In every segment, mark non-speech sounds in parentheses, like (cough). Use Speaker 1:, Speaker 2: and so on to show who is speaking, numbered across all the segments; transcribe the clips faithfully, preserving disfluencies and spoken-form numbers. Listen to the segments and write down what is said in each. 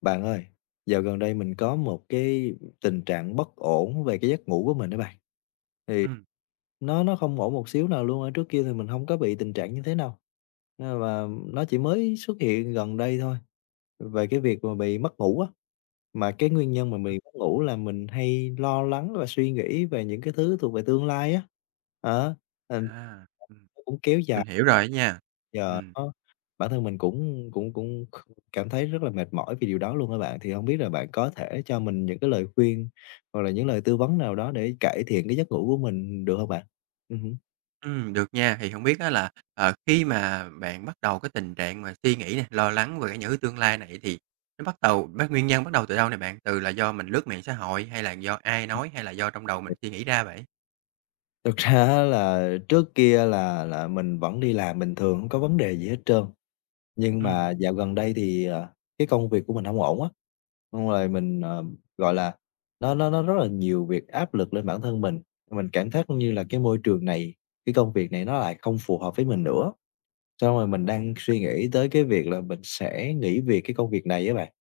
Speaker 1: Bạn ơi, dạo gần đây mình có một cái tình trạng bất ổn về cái giấc ngủ của mình đó bạn. Thì
Speaker 2: Ừm,
Speaker 1: nó nó không ổn một xíu nào luôn, ở trước kia thì mình không có bị tình trạng như thế nào, nhưng mà nó chỉ mới xuất hiện gần đây thôi, về cái việc mà bị mất ngủ á. Mà cái nguyên nhân mà
Speaker 2: ừm,
Speaker 1: bị mất ngủ là mình hay lo lắng và suy nghĩ về những cái thứ thuộc về tương lai á, đó, thành
Speaker 2: à, ừm,
Speaker 1: nó cũng kéo dài.
Speaker 2: mình hiểu rồi á nha.
Speaker 1: Giờ
Speaker 2: Ừm,
Speaker 1: nó Bản thân mình cũng cũng cũng cảm thấy rất là mệt mỏi vì điều đó luôn á bạn. Thì không biết là bạn có thể cho mình những cái lời khuyên hoặc là những lời tư vấn nào đó để cải thiện cái giấc ngủ của mình được không bạn? Ừm hứm.
Speaker 2: ừm, được nha. Thì hổng biết á là, ờ, khi mà bạn bắt đầu cái tình trạng mà suy nghĩ nè, lo lắng về cái những cái tương lai này thì nó bắt đầu bắt nguyên nhân bắt đầu từ đâu nè bạn? Từ là do mình lướt mạng xã hội hay là do ai nói hay là do trong đầu mình suy nghĩ ra vậy?
Speaker 1: Thực ra á là trước kia là là mình vẫn đi làm bình thường, không có vấn đề gì hết trơn, nhưng
Speaker 2: Ừm,
Speaker 1: mà dạo gần đây thì, ờ, cái công việc của mình không ổn á, xong rồi mình, ờ, gọi là, nó nó nó rất là nhiều việc áp lực lên bản thân mình. Mình cảm giác như là cái môi trường này, cái công việc này nó lại không phù hợp với mình nữa. Xong rồi mình đang suy nghĩ tới cái việc là mình sẽ nghỉ việc cái công việc này á bạn.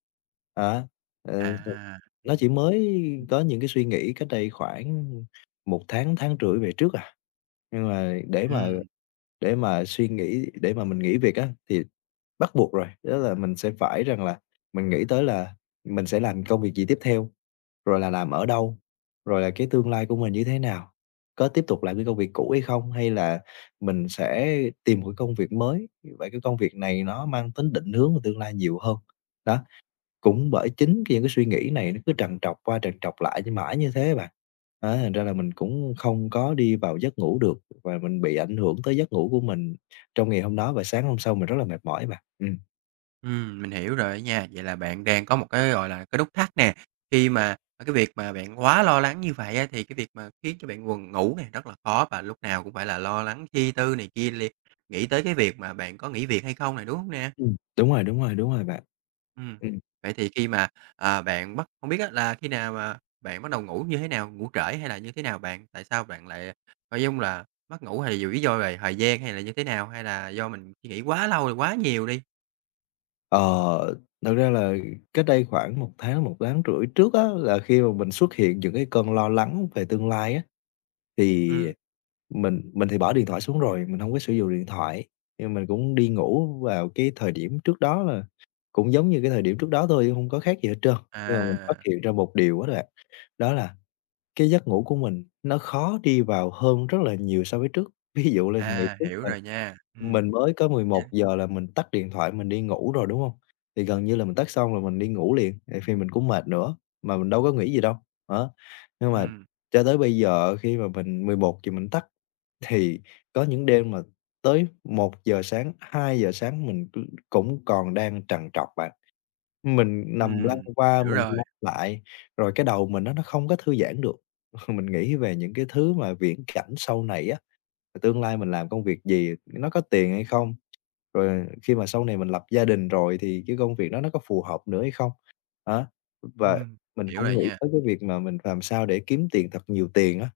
Speaker 1: Đó, ờ,
Speaker 2: à,
Speaker 1: nó
Speaker 2: ừm,
Speaker 1: chỉ mới có những cái suy nghĩ cách đây khoảng một tháng, tháng rưỡi về trước à. Nhưng mà để mà
Speaker 2: ừm.
Speaker 1: để mà suy nghĩ để mà mình nghỉ việc á, thì bắt buộc rồi, đó là mình sẽ phải rằng là mình nghĩ tới là mình sẽ làm công việc gì tiếp theo, rồi là làm ở đâu, rồi là cái tương lai của mình như thế nào, có tiếp tục làm cái công việc cũ hay không, hay là mình sẽ tìm một cái công việc mới, vậy cái công việc này nó mang tính định hướng về tương lai nhiều hơn. Đó, cũng bởi chính cái những cái suy nghĩ này nó cứ trằn trọc qua trằn trọc lại như mãi như thế bạn. Á, thành ra là mình cũng không có đi vào giấc ngủ được, và mình bị ảnh hưởng tới giấc ngủ của mình trong ngày hôm đó, và sáng hôm sau mình rất là mệt mỏi bạn. Ừm.
Speaker 2: Ừm, mình hiểu rồi á nha. Vậy là bạn đang có một cái, gọi là, cái nút thắt nè, khi mà, à, cái việc mà bạn quá lo lắng như vậy á, thì cái việc mà khiến cho bạn buồn ngủ này rất là khó và lúc nào cũng phải là lo lắng chi tư này kia liệt, nghĩ tới cái việc mà bạn có nghỉ việc hay không này đúng không nè?
Speaker 1: Ừm. Đúng rồi, đúng rồi, đúng rồi bạn.
Speaker 2: Ừm,
Speaker 1: Ừm.
Speaker 2: vậy thì khi mà, à, bạn bắt không biết á là khi nào mà bạn bắt đầu ngủ như thế nào? Ngủ trễ hay là như thế nào bạn? Tại sao bạn lại nội dung là mất ngủ hay là dù lý do về thời gian hay là như thế nào? Hay là do mình suy nghĩ quá lâu rồi, quá nhiều đi?
Speaker 1: Ờ, thật ra là cách đây khoảng một tháng, một tháng rưỡi trước á, là khi mà mình xuất hiện những cái cơn lo lắng về tương lai á. Thì
Speaker 2: Ừm,
Speaker 1: mình mình thì bỏ điện thoại xuống rồi, mình hông có sử dụng điện thoại, nhưng mình cũng đi ngủ vào cái thời điểm trước đó là cũng giống như cái thời điểm trước đó thôi, hông có khác gì hết trơn. Nhưng mà mình phát
Speaker 2: à.
Speaker 1: hiện ra một điều á, là đó là cái giấc ngủ của mình nó khó đi vào hơn rất là nhiều so với trước. (laughs) Ví dụ là ngày
Speaker 2: À,
Speaker 1: trước
Speaker 2: hiểu
Speaker 1: là
Speaker 2: rồi nha. Ừm,
Speaker 1: mình mới có mười một
Speaker 2: yeah,
Speaker 1: giờ là mình tắt điện thoại, mình đi ngủ rồi, đúng hông? Thì gần như là mình tắt xong là mình đi ngủ liền, tại vì mình cũng mệt nữa, mà mình đâu có nghĩ gì đâu, đó. Nhưng mà
Speaker 2: ừm,
Speaker 1: cho tới bây giờ, khi mà mình mười một giờ mình tắt, thì có những đêm mà tới một giờ sáng, hai giờ sáng mình c cũng còn đang trằn trọc bạn. Mình nằm lăn
Speaker 2: ừm,
Speaker 1: qua,
Speaker 2: hiểu
Speaker 1: mình
Speaker 2: rồi,
Speaker 1: lăn lại, rồi cái đầu mình á nó không có thư giãn được. (laughs) Mình nghĩ về những cái thứ mà viễn cảnh sau này á, tương lai mình làm công việc gì, nó có tiền hay không? Rồi khi mà sau này mình lập gia đình rồi thì cái công việc đó nó có phù hợp nữa hay không? Á, và
Speaker 2: Ừm.
Speaker 1: mình
Speaker 2: Hiểu
Speaker 1: cũng
Speaker 2: rồi
Speaker 1: nghĩ
Speaker 2: nha.
Speaker 1: tới cái việc mà mình làm sao để kiếm tiền, thật nhiều tiền á,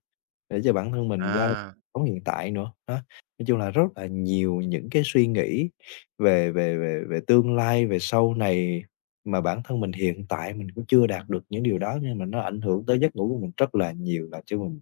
Speaker 1: để cho bản thân mình lo
Speaker 2: À,
Speaker 1: sống hiện tại nữa, đó. Nói chung là rất là nhiều những cái suy nghĩ về về về về tương lai, về sau này, mà bản thân mình hiện tại mình cũng chưa đạt được những điều đó, nhưng mà nó ảnh hưởng tới giấc ngủ của mình rất là nhiều, làm cho mình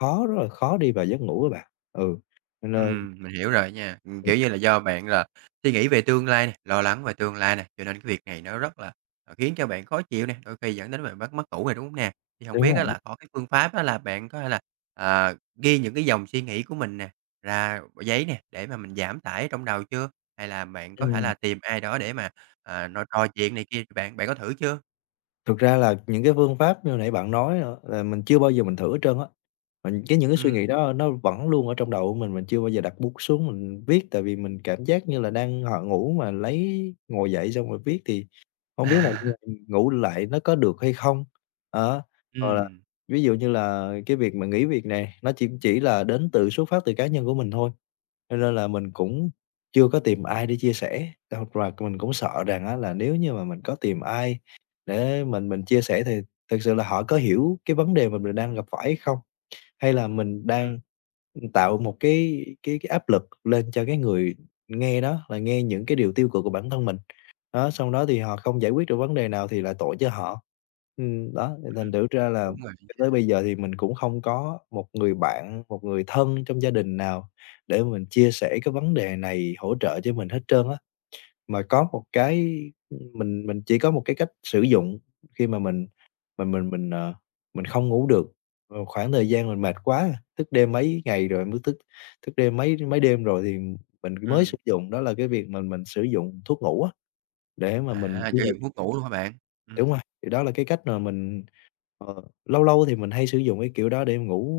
Speaker 1: khó, rất là khó đi vào giấc ngủ á bạn. Ừ, cho nên.
Speaker 2: ừm, mình hiểu rồi nha. Ừm,
Speaker 1: Ừm,
Speaker 2: kiểu như là, do bạn là suy nghĩ về tương lai nè, lo lắng về tương lai nè, cho nên cái việc này nó rất là, ờ, khiến cho bạn khó chịu nè, đôi khi dẫn đến bạn bắt mất ngủ nè, đúng hông nè? Thì hổng
Speaker 1: đúng
Speaker 2: biết á
Speaker 1: rồi.
Speaker 2: là có cái phương pháp á là bạn có thể là, à, ghi những cái dòng suy nghĩ của mình nè, ra vào giấy nè, để mà mình giảm tải trong đầu chưa? Hay là bạn có thể
Speaker 1: ừm,
Speaker 2: là tìm ai đó để mà, à, nói trò chuyện này kia, bạn bạn có thử chưa?
Speaker 1: Thực ra là những cái phương pháp như nãy bạn nói á là mình chưa bao giờ mình thử hết trơn á. Mình, cái những cái suy
Speaker 2: Ừm.
Speaker 1: nghĩ đó nó vẫn luôn ở trong đầu của mình, mình chưa bao giờ đặt bút xuống mình viết, tại vì mình cảm giác như là đang h ngủ mà lấy ngồi dậy xong rồi viết thì hông biết là
Speaker 2: À.
Speaker 1: (unintelligible) ngủ lại nó có được hay không? Đó, hoặc là
Speaker 2: Ừm,
Speaker 1: ví dụ như là cái việc mà nghỉ việc nè, nó chỉ chỉ là đến từ, xuất phát từ cá nhân của mình thôi, cho nên là mình cũng chưa có tìm ai để chia sẻ, hoặc là mình cũng sợ rằng á là nếu như mà mình có tìm ai để mình mình chia sẻ thì thực sự là họ có hiểu cái vấn đề mà mình đang gặp phải hay không? Hay là mình
Speaker 2: ừm,
Speaker 1: đang tạo một cái cái cái áp lực lên cho cái người nghe đó, là nghe những cái điều tiêu cực của bản thân mình. Đó, xong đó thì họ không giải quyết được vấn đề nào thì lại tội cho họ. Ừm, đó, thì
Speaker 2: ừm.
Speaker 1: thành thử ra là
Speaker 2: Đúng rồi.
Speaker 1: cho tới bây giờ thì mình cũng không có một người bạn, một người thân trong gia đình nào để mình chia sẻ cái vấn đề này, hỗ trợ cho mình hết trơn á. Mà có một cái, mình mình chỉ có một cái cách sử dụng khi mà mình mình mình mình, ờ, mình không ngủ được, ờ, khoảng thời gian mình mệt quá, thức đêm mấy ngày rồi mới thức thức đêm mấy mấy đêm rồi thì mình mới sử
Speaker 2: Ừm.
Speaker 1: dụng, đó là cái việc mình mình sử dụng thuốc ngủ á, để mà mình
Speaker 2: À,
Speaker 1: đi
Speaker 2: sử
Speaker 1: vào.
Speaker 2: dụng thuốc ngủ luôn hả bạn? Ừm,
Speaker 1: Đúng rồi, thì đó là cái cách mà mình, ờ, lâu lâu thì mình hay sử dụng cái kiểu đó để ngủ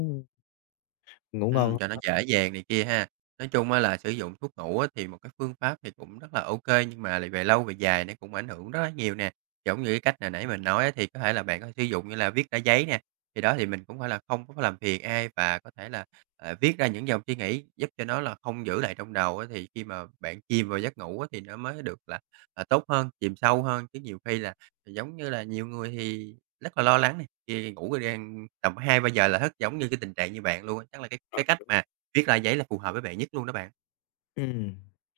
Speaker 1: ngủ
Speaker 2: Ừm,
Speaker 1: ngon.
Speaker 2: cho nó dễ dàng này kia ha. Nói chung á là sử dụng thuốc ngủ á thì một cái phương pháp thì cũng rất là ok nhưng mà lại về lâu về dài nó cũng ảnh hưởng rất là nhiều nè. Giống như cái cách hồi nãy mình nói á, thì có thể là bạn có thể sử dụng như là viết ra giấy nè, thì đó thì mình cũng phải là không có làm phiền ai và có thể là, ờ, viết ra những dòng suy nghĩ giúp cho nó là không giữ lại trong đầu á, thì khi mà bạn chìm vào giấc ngủ á thì nó mới được là, à, tốt hơn, chìm sâu hơn, chứ nhiều khi là giống như là nhiều người thì rất là lo lắng. Đi ngủ rồi đi ăn tầm hai trăm giờ là thức, giống như cái tình trạng như bạn luôn á. Chắc là cái cái cách mà viết ra giấy là phù hợp với bạn nhất luôn đó bạn.
Speaker 1: Ừm,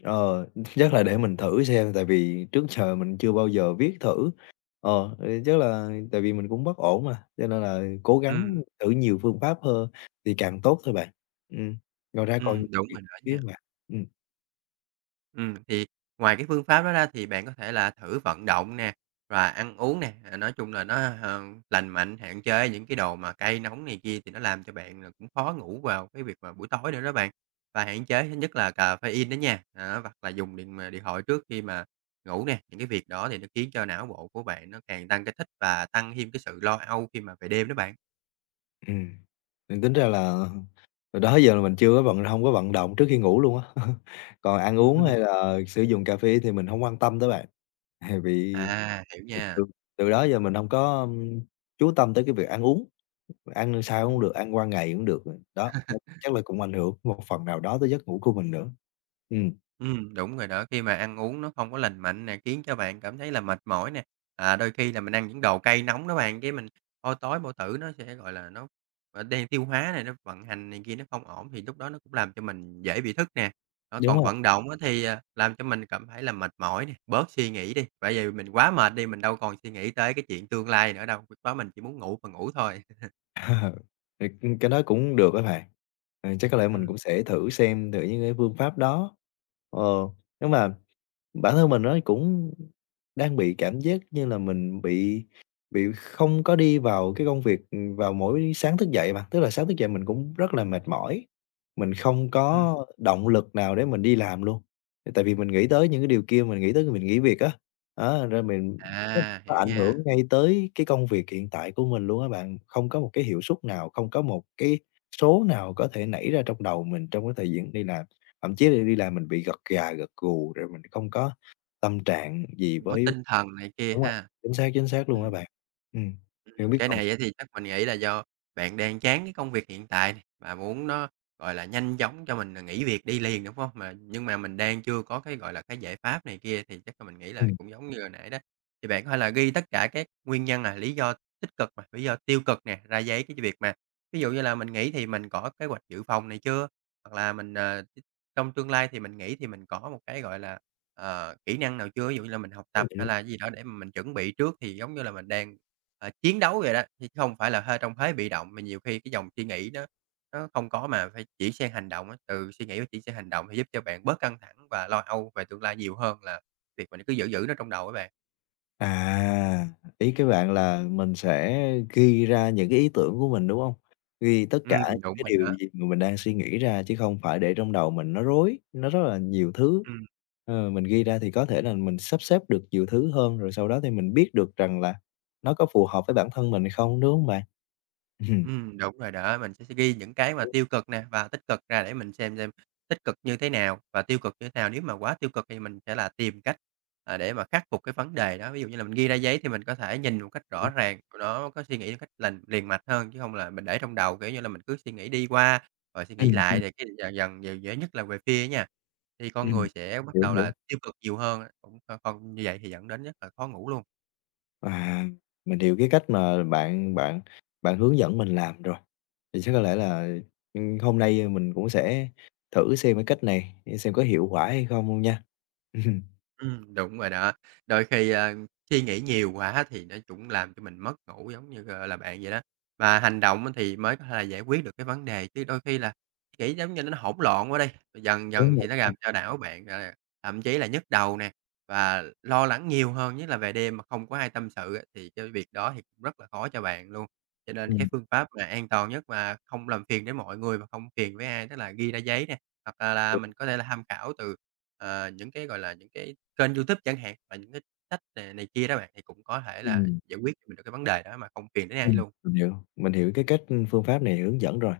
Speaker 1: ờ, chắc là để mình thử xem, tại vì trước giờ mình chưa bao giờ viết thử. Ờ, thì chắc là tại vì mình cũng bất ổn mà, cho nên là cố gắng
Speaker 2: Ừm,
Speaker 1: thử nhiều phương pháp hơn thì càng tốt thôi bạn. Ừm, ngoài ra còn
Speaker 2: ừm, đúng
Speaker 1: việc
Speaker 2: rồi đó
Speaker 1: phía
Speaker 2: nha.
Speaker 1: mà, ừm,
Speaker 2: Ừm, thì ngoài cái phương pháp đó ra thì bạn có thể là thử vận động nè, và ăn uống nè, à, nói chung là nó, ờ, lành mạnh, hạn chế những cái đồ mà cay nóng này kia thì nó làm cho bạn là cũng khó ngủ vào cái việc mà buổi tối nữa đó bạn. Và hạn chế thứ nhất là caffeine đó nha, đó, hoặc là dùng điện mà điện thoại trước khi mà ngủ nè, những cái việc đó thì nó khiến cho não bộ của bạn nó càng tăng cái thích và tăng thêm cái sự lo âu khi mà về đêm đó bạn.
Speaker 1: ừm, nên tính ra là từ đó giờ là mình chưa có vận hông có vận động trước khi ngủ luôn á. (laughs) Còn ăn uống hay
Speaker 2: (laughs)
Speaker 1: là sử dụng cà phê thì mình không quan tâm tới bạn, tại vì
Speaker 2: À, hiểu
Speaker 1: từ
Speaker 2: nha.
Speaker 1: từ từ đó giờ mình không có, ưm, chú tâm tới cái việc ăn uống. Ăn sao cũng được, ăn qua ngày cũng được, đó, nó chắc là cũng ảnh hưởng một phần nào đó tới giấc ngủ của mình nữa. Ừm,
Speaker 2: Ừm, đúng rồi đó, khi mà ăn uống nó không có lành mạnh nè, khiến cho bạn cảm thấy là mệt mỏi nè. À, đôi khi là mình ăn những đồ cay nóng đó bạn, cái mình hôi tối bao tử nó sẽ, gọi là, nó, ờ, đang tiêu hóa này, nó vận hành này kia nó không ổn thì lúc đó nó cũng làm cho mình dễ bị thức nè. Đó,
Speaker 1: đúng
Speaker 2: còn
Speaker 1: rồi.
Speaker 2: vận động á thì, à, làm cho mình cảm thấy là mệt mỏi nè, bớt suy nghĩ đi, bởi vì mình quá mệt đi, mình đâu còn suy nghĩ tới cái chuyện tương lai nữa đâu, lúc đó mình chỉ muốn ngủ và ngủ thôi.
Speaker 1: (laughs) Ờ, thì c cái đó cũng được á bạn. Ờ, chắc có lẽ mình
Speaker 2: Ừm,
Speaker 1: cũng sẽ thử xem thử những cái phương pháp đó. Ờ, nhưng mà bản thân mình nó cũng đang bị cảm giác như là mình bị, bị không có đi vào cái công việc, ừm, vào mỗi sáng thức dậy mà, tức là sáng thức dậy mình cũng rất là mệt mỏi, mình không
Speaker 2: ừm,
Speaker 1: có động lực nào để mình đi làm luôn. Thì tại vì mình nghĩ tới những cái điều kia, mình nghĩ tới mình nghỉ việc á, đó, rồi mình nó
Speaker 2: à,
Speaker 1: nó
Speaker 2: hiểu
Speaker 1: ảnh hưởng
Speaker 2: nha.
Speaker 1: ngay tới cái công việc hiện tại của mình luôn á bạn. Không có một cái hiệu suất nào, không có một cái số nào có thể nảy ra trong đầu mình trong cái thời gian đi làm. Thậm chí là đi làm mình bị gật gà, gật gù, rồi mình không có tâm trạng gì
Speaker 2: Cũng có
Speaker 1: với.
Speaker 2: tinh thần này kia
Speaker 1: Đúng rồi,
Speaker 2: ha.
Speaker 1: chính xác, chính xác luôn á
Speaker 2: Ừm.
Speaker 1: bạn. Ừm,
Speaker 2: Ừm,
Speaker 1: thì hông biết
Speaker 2: cái
Speaker 1: còn.
Speaker 2: này á thì chắc mình nghĩ là do bạn đang chán cái công việc hiện tại này và muốn nó, gọi là, nhanh chóng cho mình là nghỉ việc đi liền, đúng hông? Mà nhưng mà mình đang chưa có cái, gọi là, cái giải pháp này kia thì chắc là mình nghĩ là
Speaker 1: Ừm,
Speaker 2: cũng giống như hồi nãy đó, thì bạn có thể là ghi tất cả các nguyên nhân là lý do tích cực mà lý do tiêu cực nè, ra giấy cái việc mà ví dụ như là mình nghỉ thì mình có kế hoạch dự phòng này chưa? Hoặc là mình, ờ trong tương lai thì mình nghĩ thì mình có một cái, gọi là, ờ, kỹ năng nào chưa? Ví dụ như là mình học tập
Speaker 1: đúng rồi,
Speaker 2: hay
Speaker 1: đúng.
Speaker 2: là gì đó để mà mình chuẩn bị trước thì giống như là mình đang, ờ, chiến đấu vậy đó, thì chứ không phải là hơi trong thế bị động, mà nhiều khi cái dòng suy nghĩ nó nó không có mà phải chuyển sang hành động á, từ suy nghĩ và chuyển sang hành động thì giúp cho bạn bớt căng thẳng và lo âu về tương lai nhiều hơn là việc mình cứ giữ giữ nó trong đầu á bạn.
Speaker 1: À, ý cái bạn là mình sẽ ghi ra những cái ý tưởng của mình, đúng hông? Ghi tất cả những
Speaker 2: Ừm, đúng
Speaker 1: cái
Speaker 2: rồi
Speaker 1: điều
Speaker 2: đó.
Speaker 1: gì mà mình đang suy nghĩ ra, chứ không phải để trong đầu mình nó rối, nó rất là nhiều thứ.
Speaker 2: Ừm.
Speaker 1: Ờ, mình ghi ra thì có thể là mình sắp xếp được nhiều thứ hơn, rồi sau đó thì mình biết được rằng là nó có phù hợp với bản thân mình hay không, đúng hông bạn? Ừm.
Speaker 2: Ừm, đúng rồi đó, mình sẽ ghi những cái mà tiêu
Speaker 1: (unintelligible)
Speaker 2: cực nè và tích cực ra để mình xem xem tích cực như thế nào và tiêu cực như thế nào. Nếu mà quá tiêu cực thì mình sẽ là tìm cách, à, để mà khắc phục cái vấn đề đó. Ví dụ như là mình ghi ra giấy thì mình có thể nhìn một cách rõ ràng, nó có suy nghĩ một cách lành liền mạch hơn, chứ không là mình để trong đầu, kiểu như là, mình cứ suy nghĩ đi qua rồi suy nghĩ
Speaker 1: Ừm,
Speaker 2: lại
Speaker 1: ừm,
Speaker 2: thì cái dần dần dần dễ nhất là về phía nha. Thì con
Speaker 1: ừm,
Speaker 2: người sẽ bắt
Speaker 1: hiểu,
Speaker 2: đầu
Speaker 1: hiểu.
Speaker 2: là tiêu cực nhiều hơn á, cũng còn như vậy thì dẫn đến rất là khó ngủ luôn.
Speaker 1: À, mình hiểu cái cách mà bạn bạn bạn hướng dẫn mình làm rồi, thì chắc có lẽ là, ừm, hôm nay mình cũng sẽ thử xem cái cách này, để xem có hiệu quả hay không luôn nha. (laughs)
Speaker 2: Ừm, đúng rồi đó. Đôi khi, a, suy nghĩ nhiều quá thì nó cũng làm cho mình mất ngủ giống như, gọi là, bạn vậy đó. Và hành động á thì mới có thể là giải quyết được cái vấn đề, chứ đôi khi là nghĩ giống như nó hỗn loạn quá đi, dần
Speaker 1: Ừm,
Speaker 2: dần
Speaker 1: đúng
Speaker 2: thì
Speaker 1: rồi.
Speaker 2: nó làm cho não bạn, gọi thậm chí là nhức đầu nè, và lo lắng nhiều hơn, nhất là về đêm mà không có ai tâm sự á, thì cái việc đó thì cũng rất là khó cho bạn luôn. Cho nên cái
Speaker 1: ừm,
Speaker 2: phương pháp mà an toàn nhất mà không làm phiền đến mọi người và không phiền với ai, tức là ghi ra giấy nè, hoặc là là
Speaker 1: ừm,
Speaker 2: mình có thể là tham khảo từ, ờ, những cái, gọi là, những cái Kênh YouTube chẳng hạn, và những cái sách nè này kia đó bạn, thì cũng có thể là
Speaker 1: ừm,
Speaker 2: giải quyết cho mình được cái vấn đề đó mà không phiền đến ai
Speaker 1: ừm,
Speaker 2: luôn.
Speaker 1: mình hiểu, mình hiểu cái cách, phương pháp này hướng dẫn rồi.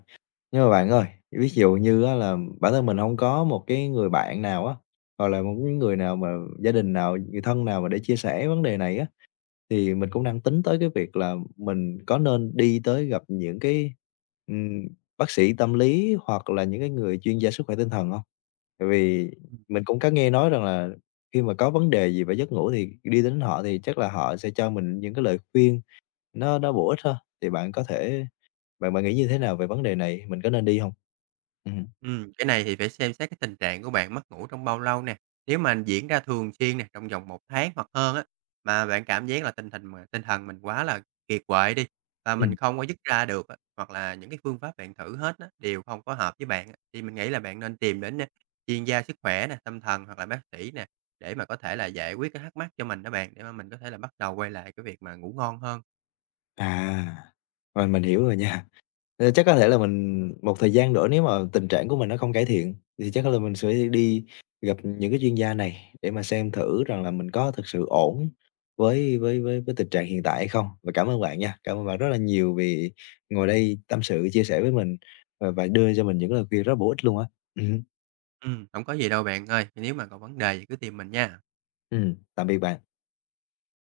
Speaker 1: Nhưng mà bạn ơi, ví dụ như á là bản thân mình hông có một cái người bạn nào á, hoặc là một cái người nào mà, gia đình nào, người thân nào mà để chia sẻ vấn đề này á. Thì mình cũng đang tính tới cái việc là mình có nên đi tới gặp những cái, ừm, bác sĩ tâm lý, hoặc là những cái người chuyên gia sức khỏe tinh thần không? Tại vì mình cũng có nghe nói rằng là khi mà có vấn đề gì về giấc ngủ thì đi đến họ, thì chắc là họ sẽ cho mình những cái lời khuyên nó nó bổ ích thôi. Thì bạn có thể, bạn bạn nghĩ như thế nào về vấn đề này? Mình có nên đi không? Ừm.
Speaker 2: Ừm, cái này thì phải xem xét cái tình trạng của bạn mất ngủ trong bao lâu nè. Nếu mà diễn ra thường xuyên nè, trong vòng một tháng hoặc hơn á, mà bạn cảm giác là tinh thần mà tinh thần mình quá là kiệt quệ đi, và mình
Speaker 1: Ừm.
Speaker 2: không có dứt ra được á, hoặc là những cái phương pháp bạn thử hết á, đều không có hợp với bạn á, thì mình nghĩ là bạn nên tìm đến, a, chuyên gia sức khỏe nè, tâm thần hoặc là bác sĩ nè, để mà có thể là giải quyết cái thắc mắc cho mình đó bạn, để mà mình có thể là bắt đầu quay lại cái việc mà ngủ ngon hơn.
Speaker 1: À, rồi mình hiểu rồi nha. Ờ, chắc có thể là mình một thời gian nữa, nếu mà tình trạng của mình nó không cải thiện, thì chắc là mình sẽ đi gặp những cái chuyên gia này để mà xem thử rằng là mình có thực sự ổn với với với với tình trạng hiện tại hay không. Và cảm ơn bạn nha, cảm ơn bạn rất là nhiều vì ngồi đây tâm sự, chia sẻ với mình, ờ, và đưa cho mình những lời khuyên rất bổ ích luôn á. Ừm,
Speaker 2: Ừm, hổng có gì đâu bạn ơi, nếu mà còn vấn đề gì cứ tìm mình nha.
Speaker 1: ừm, Tạm biệt bạn.